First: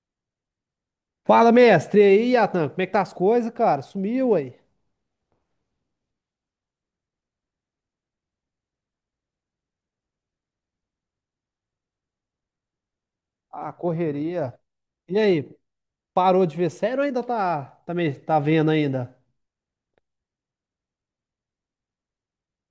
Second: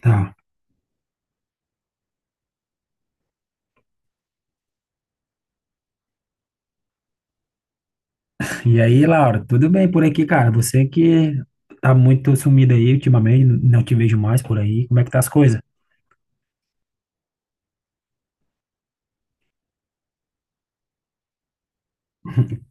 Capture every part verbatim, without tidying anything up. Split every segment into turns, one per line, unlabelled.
Tá.
Fala, mestre. E aí, Atan, como é que tá as coisas, cara? Sumiu aí?
E aí, Laura, tudo bem por aqui, cara? Você que tá muito sumida aí ultimamente,
A
não te vejo mais
correria.
por aí. Como é que
E
tá as
aí,
coisas?
parou de ver sério ou ainda tá, tá, meio, tá vendo ainda?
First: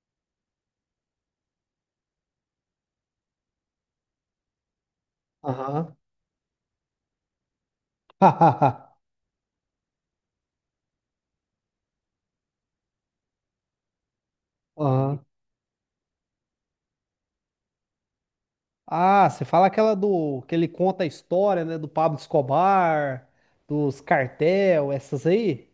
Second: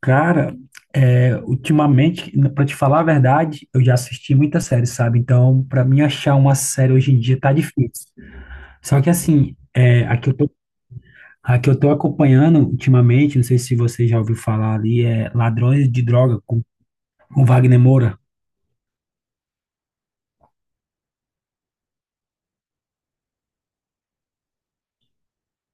Cara, é, ultimamente, pra te falar a verdade, eu já assisti muita série, sabe? Então, pra
Aham.
mim achar uma série hoje em dia tá difícil. Só que assim, é, a que eu tô, a que eu tô acompanhando ultimamente, não sei se você já ouviu falar ali,
Aham.
é Ladrões de Droga com, com Wagner Moura.
Ah, você fala aquela do, que ele conta a história, né, do Pablo Escobar, dos cartel, essas aí?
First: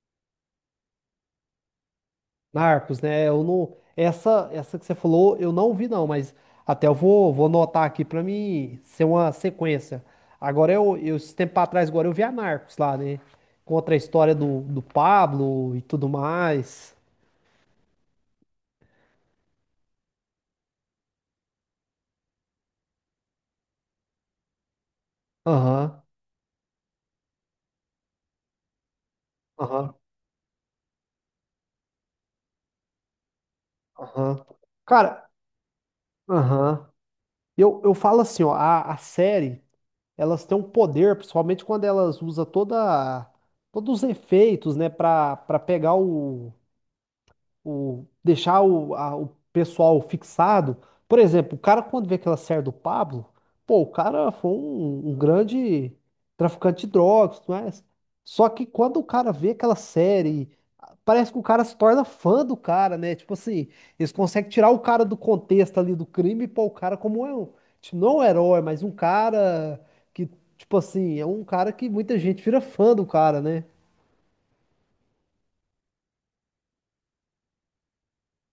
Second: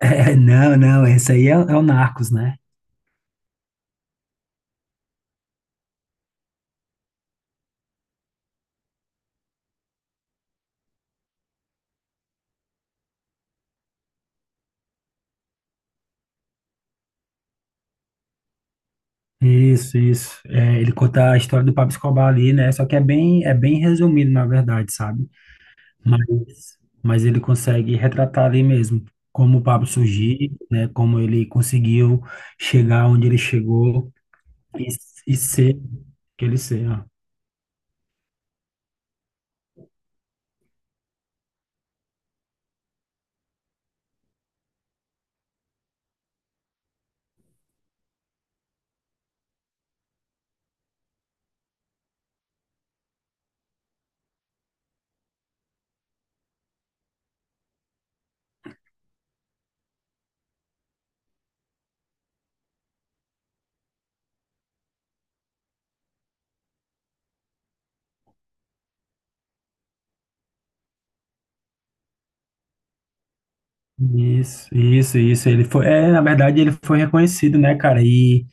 É, não, não, esse aí é, é o Narcos, né?
Narcos, né? Eu não, essa, essa que você falou, eu não vi não, mas até eu vou, vou anotar aqui pra mim ser uma sequência. Agora eu, eu esse tempo pra trás agora eu vi a Narcos lá, né? Contra a história do, do Pablo e tudo mais.
Isso, isso. É, ele conta a história do Pablo Escobar ali, né? Só que é bem, é bem resumido, na verdade, sabe?
Aham,
Mas, mas ele consegue retratar ali mesmo como o Pablo
aham,
surgiu, né? Como ele conseguiu chegar onde ele chegou
aham.
e,
Cara,
e ser aquele ser,
aham.
ó.
Eu, eu falo assim, ó, a, a série, elas têm um poder, principalmente quando elas usam toda, todos os efeitos, né, pra, pra pegar o o deixar o, a- o pessoal fixado. Por exemplo, o cara quando vê aquela série do Pablo, pô, o cara foi um, um grande traficante de drogas, não é? Só que quando o cara vê aquela série, parece que o cara se torna fã do cara, né? Tipo assim, eles conseguem tirar o cara do contexto ali do crime e pôr o cara como é um, tipo, não um herói, mas um cara que, tipo assim, é um cara que muita gente vira fã do cara, né?
Isso, isso, isso. Ele foi, é, na verdade, ele foi reconhecido, né, cara? E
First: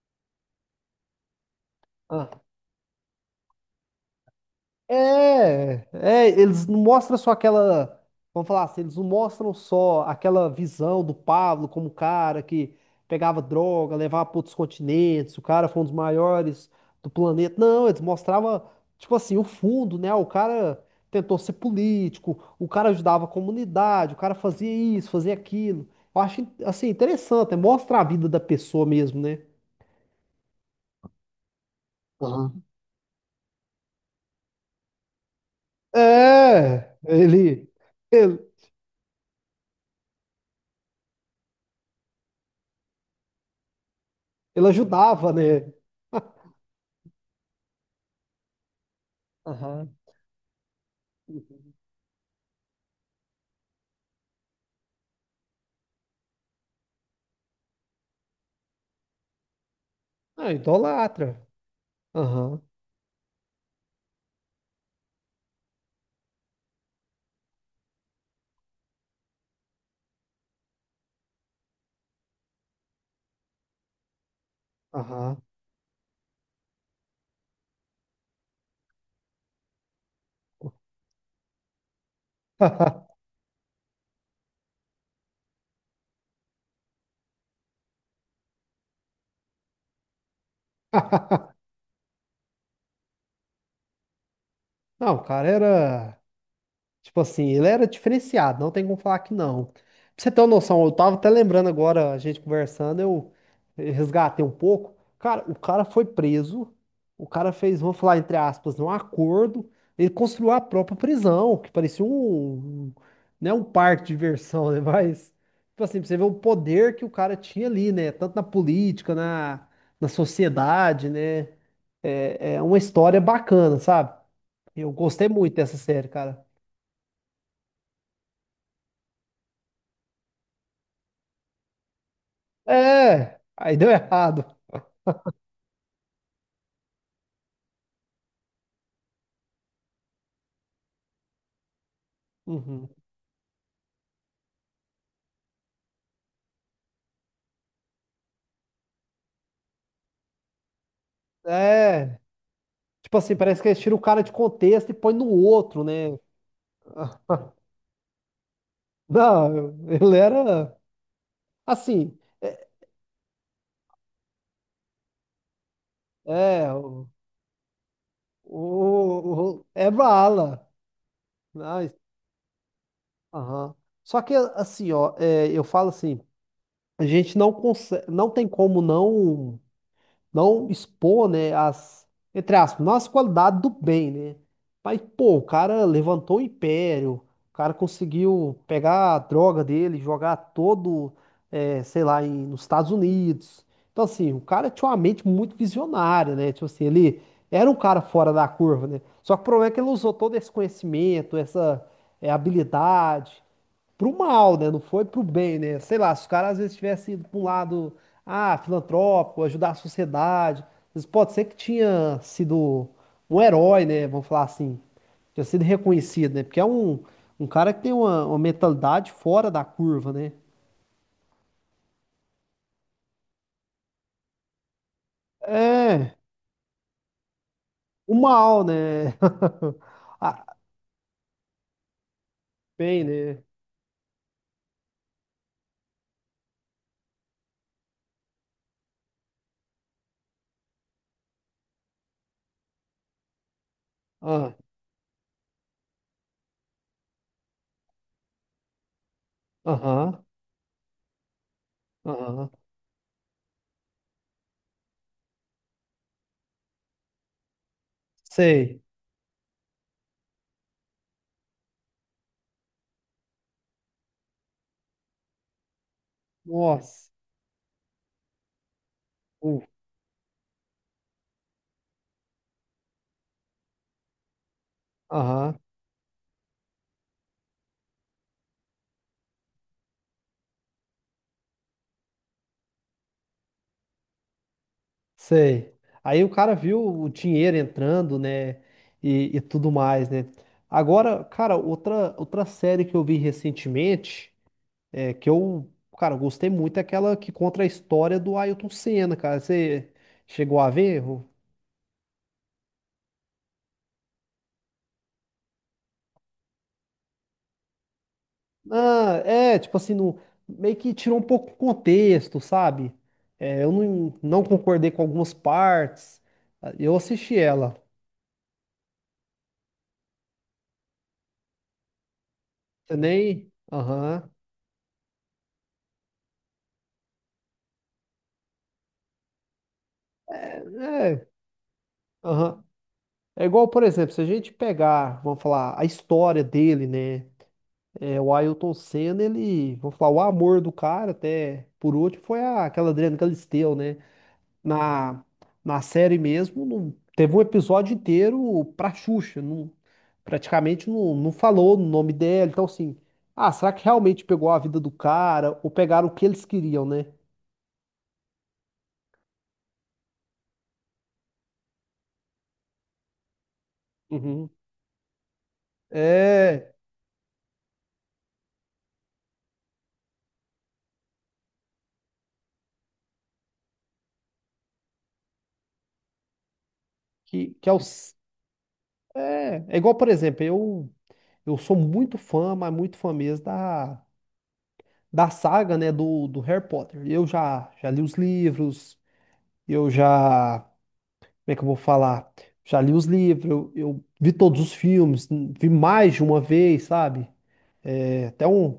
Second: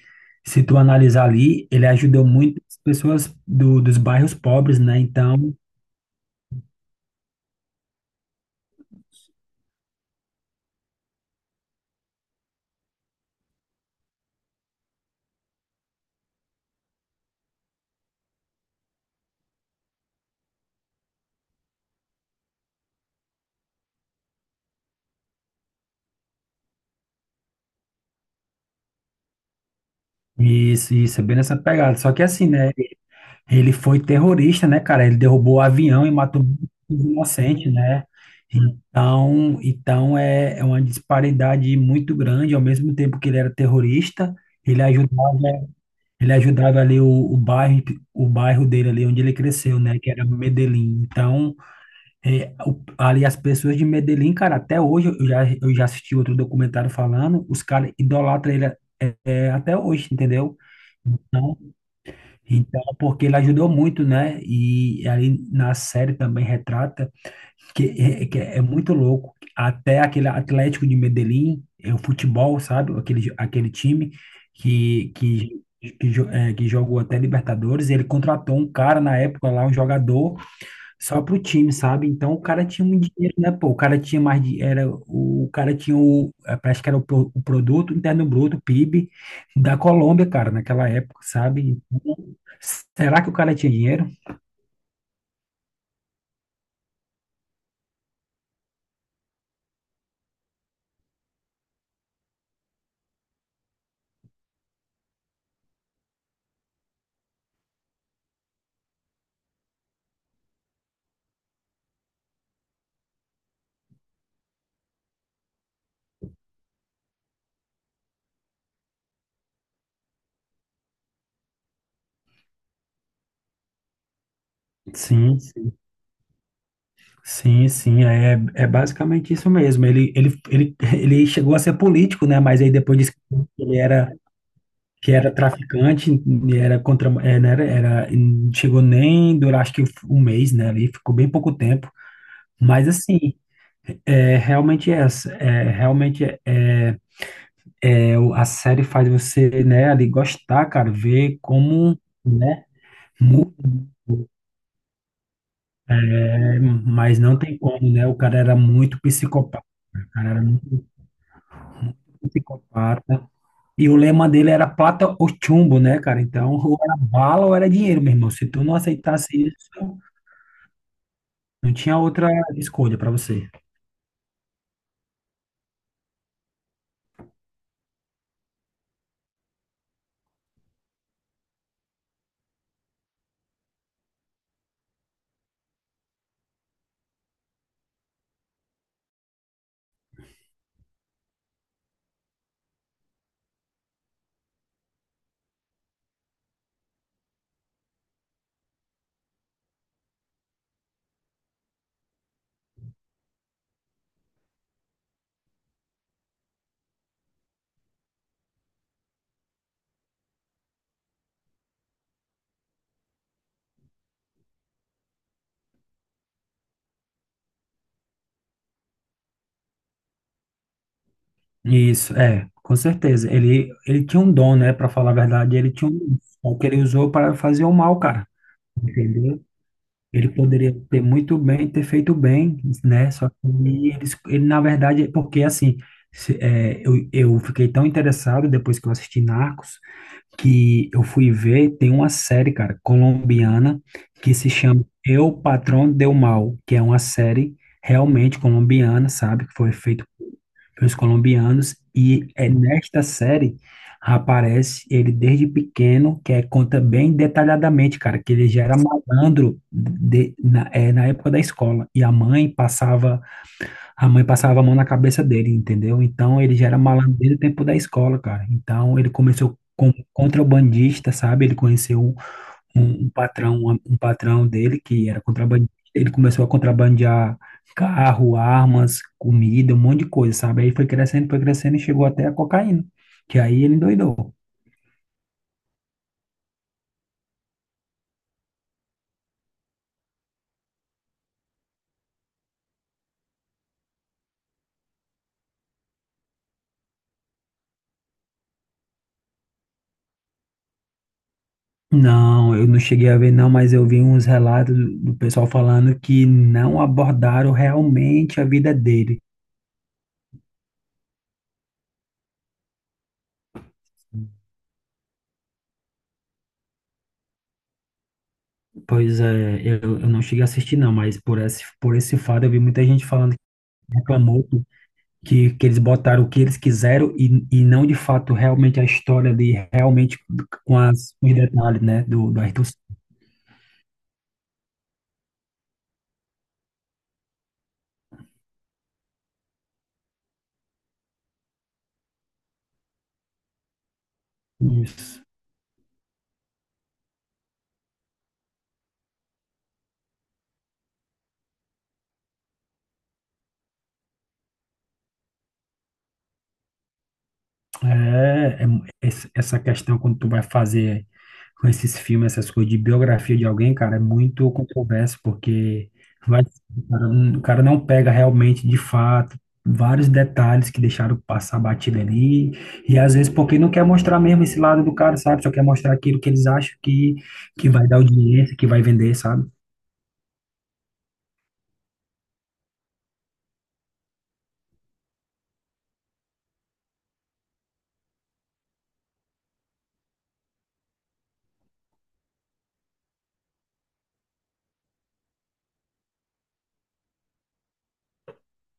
se tu analisar ali, ele ajudou muitas pessoas do, dos bairros pobres, né? Então,
É, é, eles não mostram só aquela, vamos falar assim, eles não mostram só aquela visão do Pablo como o cara que pegava droga, levava para outros continentes, o cara foi um dos maiores do planeta. Não, eles mostravam, tipo assim, o fundo, né? O cara tentou ser político, o cara ajudava a comunidade, o cara fazia isso, fazia aquilo. Eu acho, assim, interessante, né? Mostra a vida da pessoa mesmo, né?
isso, isso, é bem nessa pegada. Só que assim,
Aham.
né? Ele foi terrorista, né, cara? Ele derrubou o avião e matou muitos
É, ele,
inocentes, né?
ele,
Então, então é, é uma disparidade muito grande. Ao mesmo tempo que ele era terrorista,
ele
ele
ajudava,
ajudava,
né?
ele ajudava ali o, o bairro, o bairro dele ali onde ele cresceu,
Aham.
né? Que era Medellín. Então, é, o- ali as pessoas de Medellín, cara, até hoje eu já, eu já assisti outro documentário falando, os caras idolatram ele é, é, até hoje,
Ah,
entendeu?
idolatra.
Então,
Aham.
então, porque ele ajudou muito, né? E ali na série também retrata que é, que é muito louco. Até aquele Atlético de Medellín, é o futebol, sabe? Aquele, aquele time que,
Aham.
que, que, jo- é, que jogou até Libertadores. Ele contratou um cara na época lá, um jogador, só pro time, sabe? Então o cara tinha muito dinheiro, né? Pô, o cara tinha mais de, era o, o cara tinha o, eh, parece que era o, pro- o produto interno bruto, P I B da Colômbia, cara, naquela época, sabe? Então, será que o cara tinha dinheiro?
Não, o cara era. Tipo assim, ele era diferenciado, não tem como falar que não. Pra você ter uma noção, eu tava até lembrando agora, a gente conversando, eu resgatei um pouco. Cara, o cara foi preso, o cara fez, vamos falar entre aspas, um acordo, ele construiu a própria prisão, que parecia um, um, né, um parque de diversão, né? Mas, tipo assim, pra você ver o poder que o cara tinha ali, né? Tanto na política, na, na sociedade, né? É, é uma história bacana, sabe? Eu gostei
Sim,
muito
sim,
dessa série, cara.
sim, sim, é, é basicamente isso mesmo. Ele, ele, ele, ele chegou a ser político, né? Mas aí depois disse que
É, aí
ele
deu
era,
errado.
que era traficante, e era contra, é, né? era, era- não chegou nem durar acho que um mês, né? Ali ficou bem pouco tempo. Mas
Uhum.
assim, é realmente é essa, é realmente é, é, é, o- a série faz você, né, ali gostar, cara, ver como,
É,
né,
tipo assim,
muda,
parece que eles tiram o cara de contexto e põe no outro, né?
né, mas não tem como, né, o cara era muito
Não,
psicopata,
eu-
o
ele
cara era
era
muito
assim, é,
psicopata, e o lema dele era plata ou chumbo, né, cara, então
é,
ou era
o,
bala ou era dinheiro, meu irmão, se tu não aceitasse
o, o- é
isso,
bala.
não
Mas,
tinha outra escolha para você.
aham. Só que assim, ó, é, eu falo assim, a gente não consegue, não tem como não. Não expor, né, as, entre aspas, não as qualidades do bem, né? Mas, pô, o cara levantou o império, o cara conseguiu pegar a droga dele, jogar todo, eh, sei lá, em, nos Estados Unidos. Então, assim, o cara tinha uma mente muito visionária, né? Tipo assim, ele era um cara fora da curva, né? Só que o problema é que ele usou todo esse conhecimento, essa, eh, habilidade pro mal, né? Não foi pro bem, né? Sei lá, se os caras às vezes tivessem ido pra um lado, ah, filantrópico, ajudar a sociedade, às pode ser que tinha sido um herói, né? Vamos falar assim, tinha sido reconhecido, né? Porque é um, um cara que tem uma, uma mentalidade fora da curva, né?
Isso, é, com certeza, ele, ele tinha um dom, né, para falar a verdade, ele tinha um
É,
dom, só que ele usou para fazer o mal,
o
cara.
mal, né?
Entendeu? Ele
Ah,
poderia ter muito bem, ter feito bem,
bem,
né? Só que
né?
eles, ele, na verdade, é porque assim, se- é, eu, eu fiquei tão interessado depois que eu assisti Narcos, que eu fui ver, tem uma série, cara, colombiana, que se
Ah,
chama Eu, Patrão del Mal, que é uma série realmente colombiana, sabe? Que foi feita
aham,
pelos colombianos, e
aham,
é nesta série aparece ele desde pequeno, que é, conta bem detalhadamente, cara, que ele já era
sei.
malandro de, na, é, na época da escola, e a mãe passava a mãe passava a mão na cabeça dele, entendeu? Então ele já era
Nossa,
malandro desde o tempo da escola, cara. Então ele começou
uh,
como contrabandista, sabe? Ele conheceu um, um um patrão, um um patrão dele que era
aham.
contrabandista. Ele começou a contrabandear carro, armas, comida, um monte de coisa, sabe? Aí foi crescendo, foi crescendo e chegou até a cocaína, que aí ele endoidou.
Sei. Aí o cara viu o dinheiro entrando, né? E, e tudo mais, né? Agora, cara, outra, outra série que eu vi recentemente, é, que eu, cara, eu gostei muito, é aquela que conta a história do Ayrton Senna, cara. Você chegou a ver?
Não, eu não cheguei a ver, não, mas eu vi uns relatos do do pessoal falando que não abordaram realmente a vida dele.
Ah, é, tipo assim, no, meio que tirou um pouco o contexto, sabe? É, eu não, não concordei com algumas partes. Eu assisti ela.
Pois é, eu, eu não cheguei a assistir não, mas por esse, por esse fato eu vi muita
Você
gente falando que
nem. Aham.
reclamou que, que, que eles botaram o que eles quiseram e, e não de fato realmente a história ali, realmente com as,
É.
com os detalhes, né, do, do
Aham.
Ayrton
É igual, por exemplo, se a gente pegar, vamos falar, a história dele, né? É, o Ayrton Senna, ele, vamos falar, o amor do cara, até por último, foi a- aquela Adriana Galisteu, né?
Senna.
Na, na série mesmo, não- teve um episódio inteiro pra Xuxa, não- praticamente não, não falou no nome dela. Então, assim, ah, será que realmente pegou a vida do cara ou pegaram o que eles queriam, né?
É, é mu- esse- essa questão quando tu vai fazer com esses filmes, essas coisas de biografia de alguém, cara, é
Uhum.
muito controverso, porque vai,
É,
o cara, não- o cara não pega realmente, de fato, vários detalhes que deixaram passar batido ali, e às vezes porque não quer mostrar mesmo esse lado do cara, sabe? Só quer mostrar aquilo que eles acham que,
que, que
que
é, o,
vai dar audiência, que vai vender, sabe?
é, é igual, por exemplo, eu. Eu sou muito fã, mas muito fã mesmo da, da saga, né, do, do Harry Potter. Eu já, já li os livros, eu já, como é que eu vou falar? Já li os livros, eu, eu vi todos os filmes, n- vi mais de uma vez, sabe? É até um,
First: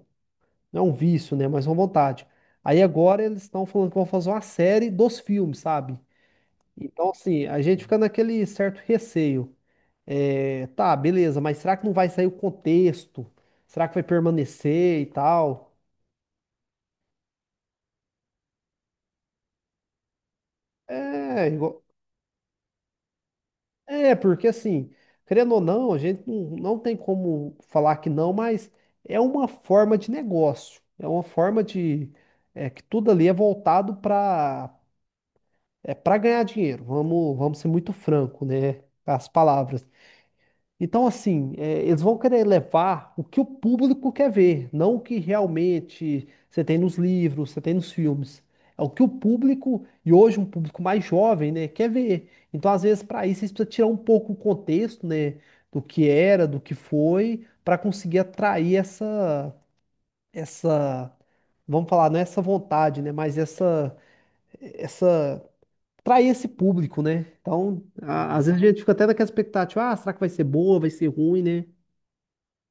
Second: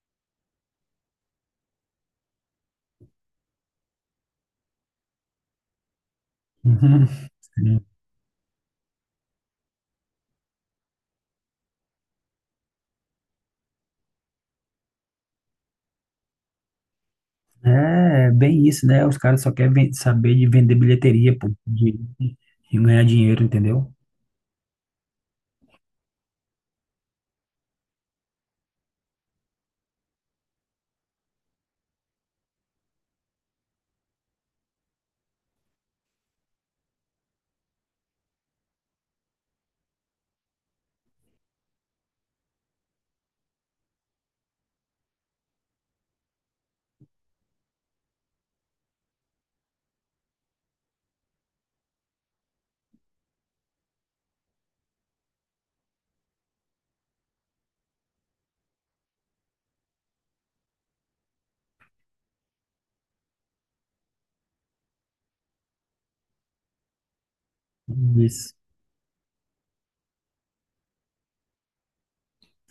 não é um vício, né, mas é uma vontade. Aí agora eles estão falando que vão fazer uma série dos filmes, sabe?
Uhum.
Então, assim, a gente
Sim.
fica naquele certo receio. É, tá, beleza, mas será que não vai sair o contexto? Será que vai permanecer e tal?
É, bem isso, né? Os caras só querem ven- saber de vender bilheteria,
É,
pô,
igual-
de, de ganhar dinheiro, entendeu?
é, porque assim, querendo ou não, a gente não, não tem como falar que não, mas é uma forma de negócio, é uma forma de, é, que tudo ali é voltado para é, para ganhar dinheiro, vamos, vamos ser muito franco, né, com as palavras. Então, assim, é, eles vão querer levar o que o público quer ver, não o que realmente você tem nos livros, você tem nos filmes. É o que o público, e hoje um público mais jovem, né, quer ver. Então, às vezes, para isso, você precisa tirar um pouco o contexto, né, do que era, do que foi, para conseguir atrair essa, essa, vamos falar, não é essa vontade, né, mas essa, essa, atrair esse público, né? Então, a- às
Isso.
vezes a gente fica até naquela expectativa, ah, será que vai ser boa, vai ser ruim, né?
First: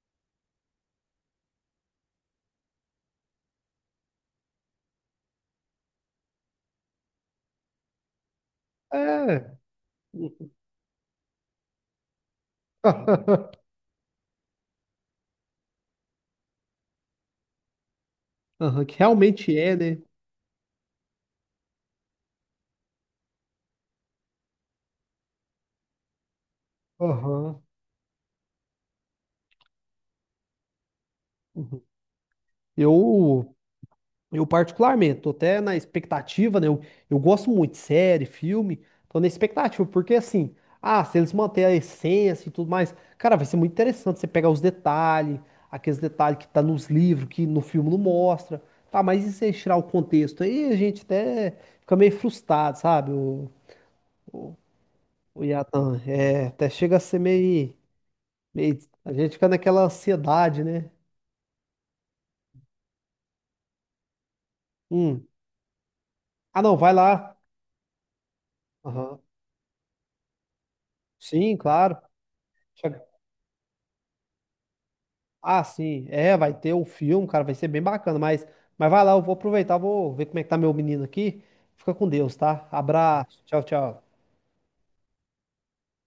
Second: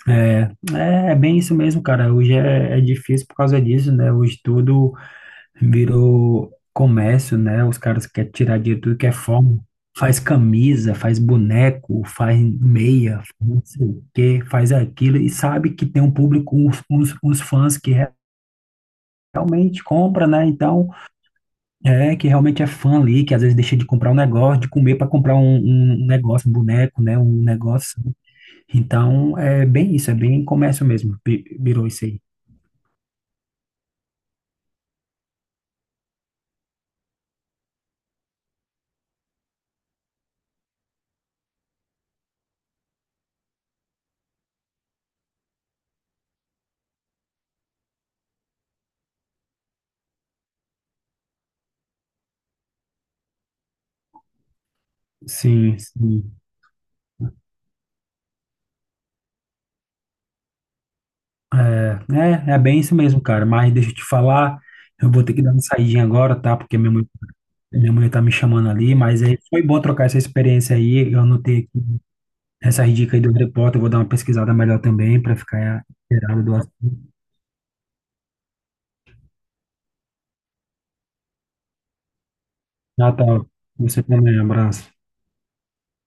É, é é bem isso mesmo, cara. Hoje é, é difícil por causa disso, né? Hoje tudo virou comércio, né? Os caras querem tirar dinheiro de tudo que é forma.
É.
Faz camisa, faz boneco, faz meia, faz não sei o quê, faz aquilo e sabe que tem um público, uns, uns, uns fãs que re-
Aham, que realmente é,
realmente
né?
compra, né? Então, é que realmente é fã ali, que às vezes deixa de comprar um negócio, de comer para comprar um, um um negócio, um boneco, né? Um
Aham.
negócio. Então, é bem isso, é bem comércio mesmo, vi-
Uhum.
virou isso aí.
Eu, eu particularmente, tô até na expectativa, né? Eu, eu gosto muito de série, filme, tô na expectativa, porque assim, ah, se eles manterem a essência e tudo mais, cara, vai ser muito interessante você pegar os detalhes, aqueles detalhes que tá nos livros, que no filme não mostra, tá? Mas e se eles tirar o contexto? Aí a gente até fica meio frustrado, sabe? O, o
Sim,
Yatan,
sim.
é, até chega a ser meio. meio- a gente fica naquela ansiedade, né?
É, é, é bem isso mesmo, cara. Mas deixa eu te falar, eu vou
Hum.
ter que dar uma saidinha agora, tá?
Ah, não,
Porque minha
vai
mãe,
lá.
minha mulher tá me chamando ali,
Aham.
mas aí foi bom trocar essa experiência aí. Eu
Sim,
anotei aqui
claro. Só
essas
que-
dicas aí do repórter, eu vou dar uma pesquisada melhor também para
Ah,
ficar
sim. É,
inteirado
vai
do
ter um
assunto.
filme, cara, vai ser bem bacana, mas, mas vai lá, eu vou aproveitar, vou ver como é que tá meu menino aqui. Fica com Deus, tá?
Ah, tá.
Abraço. Tchau,
Você
tchau.
também, um abraço.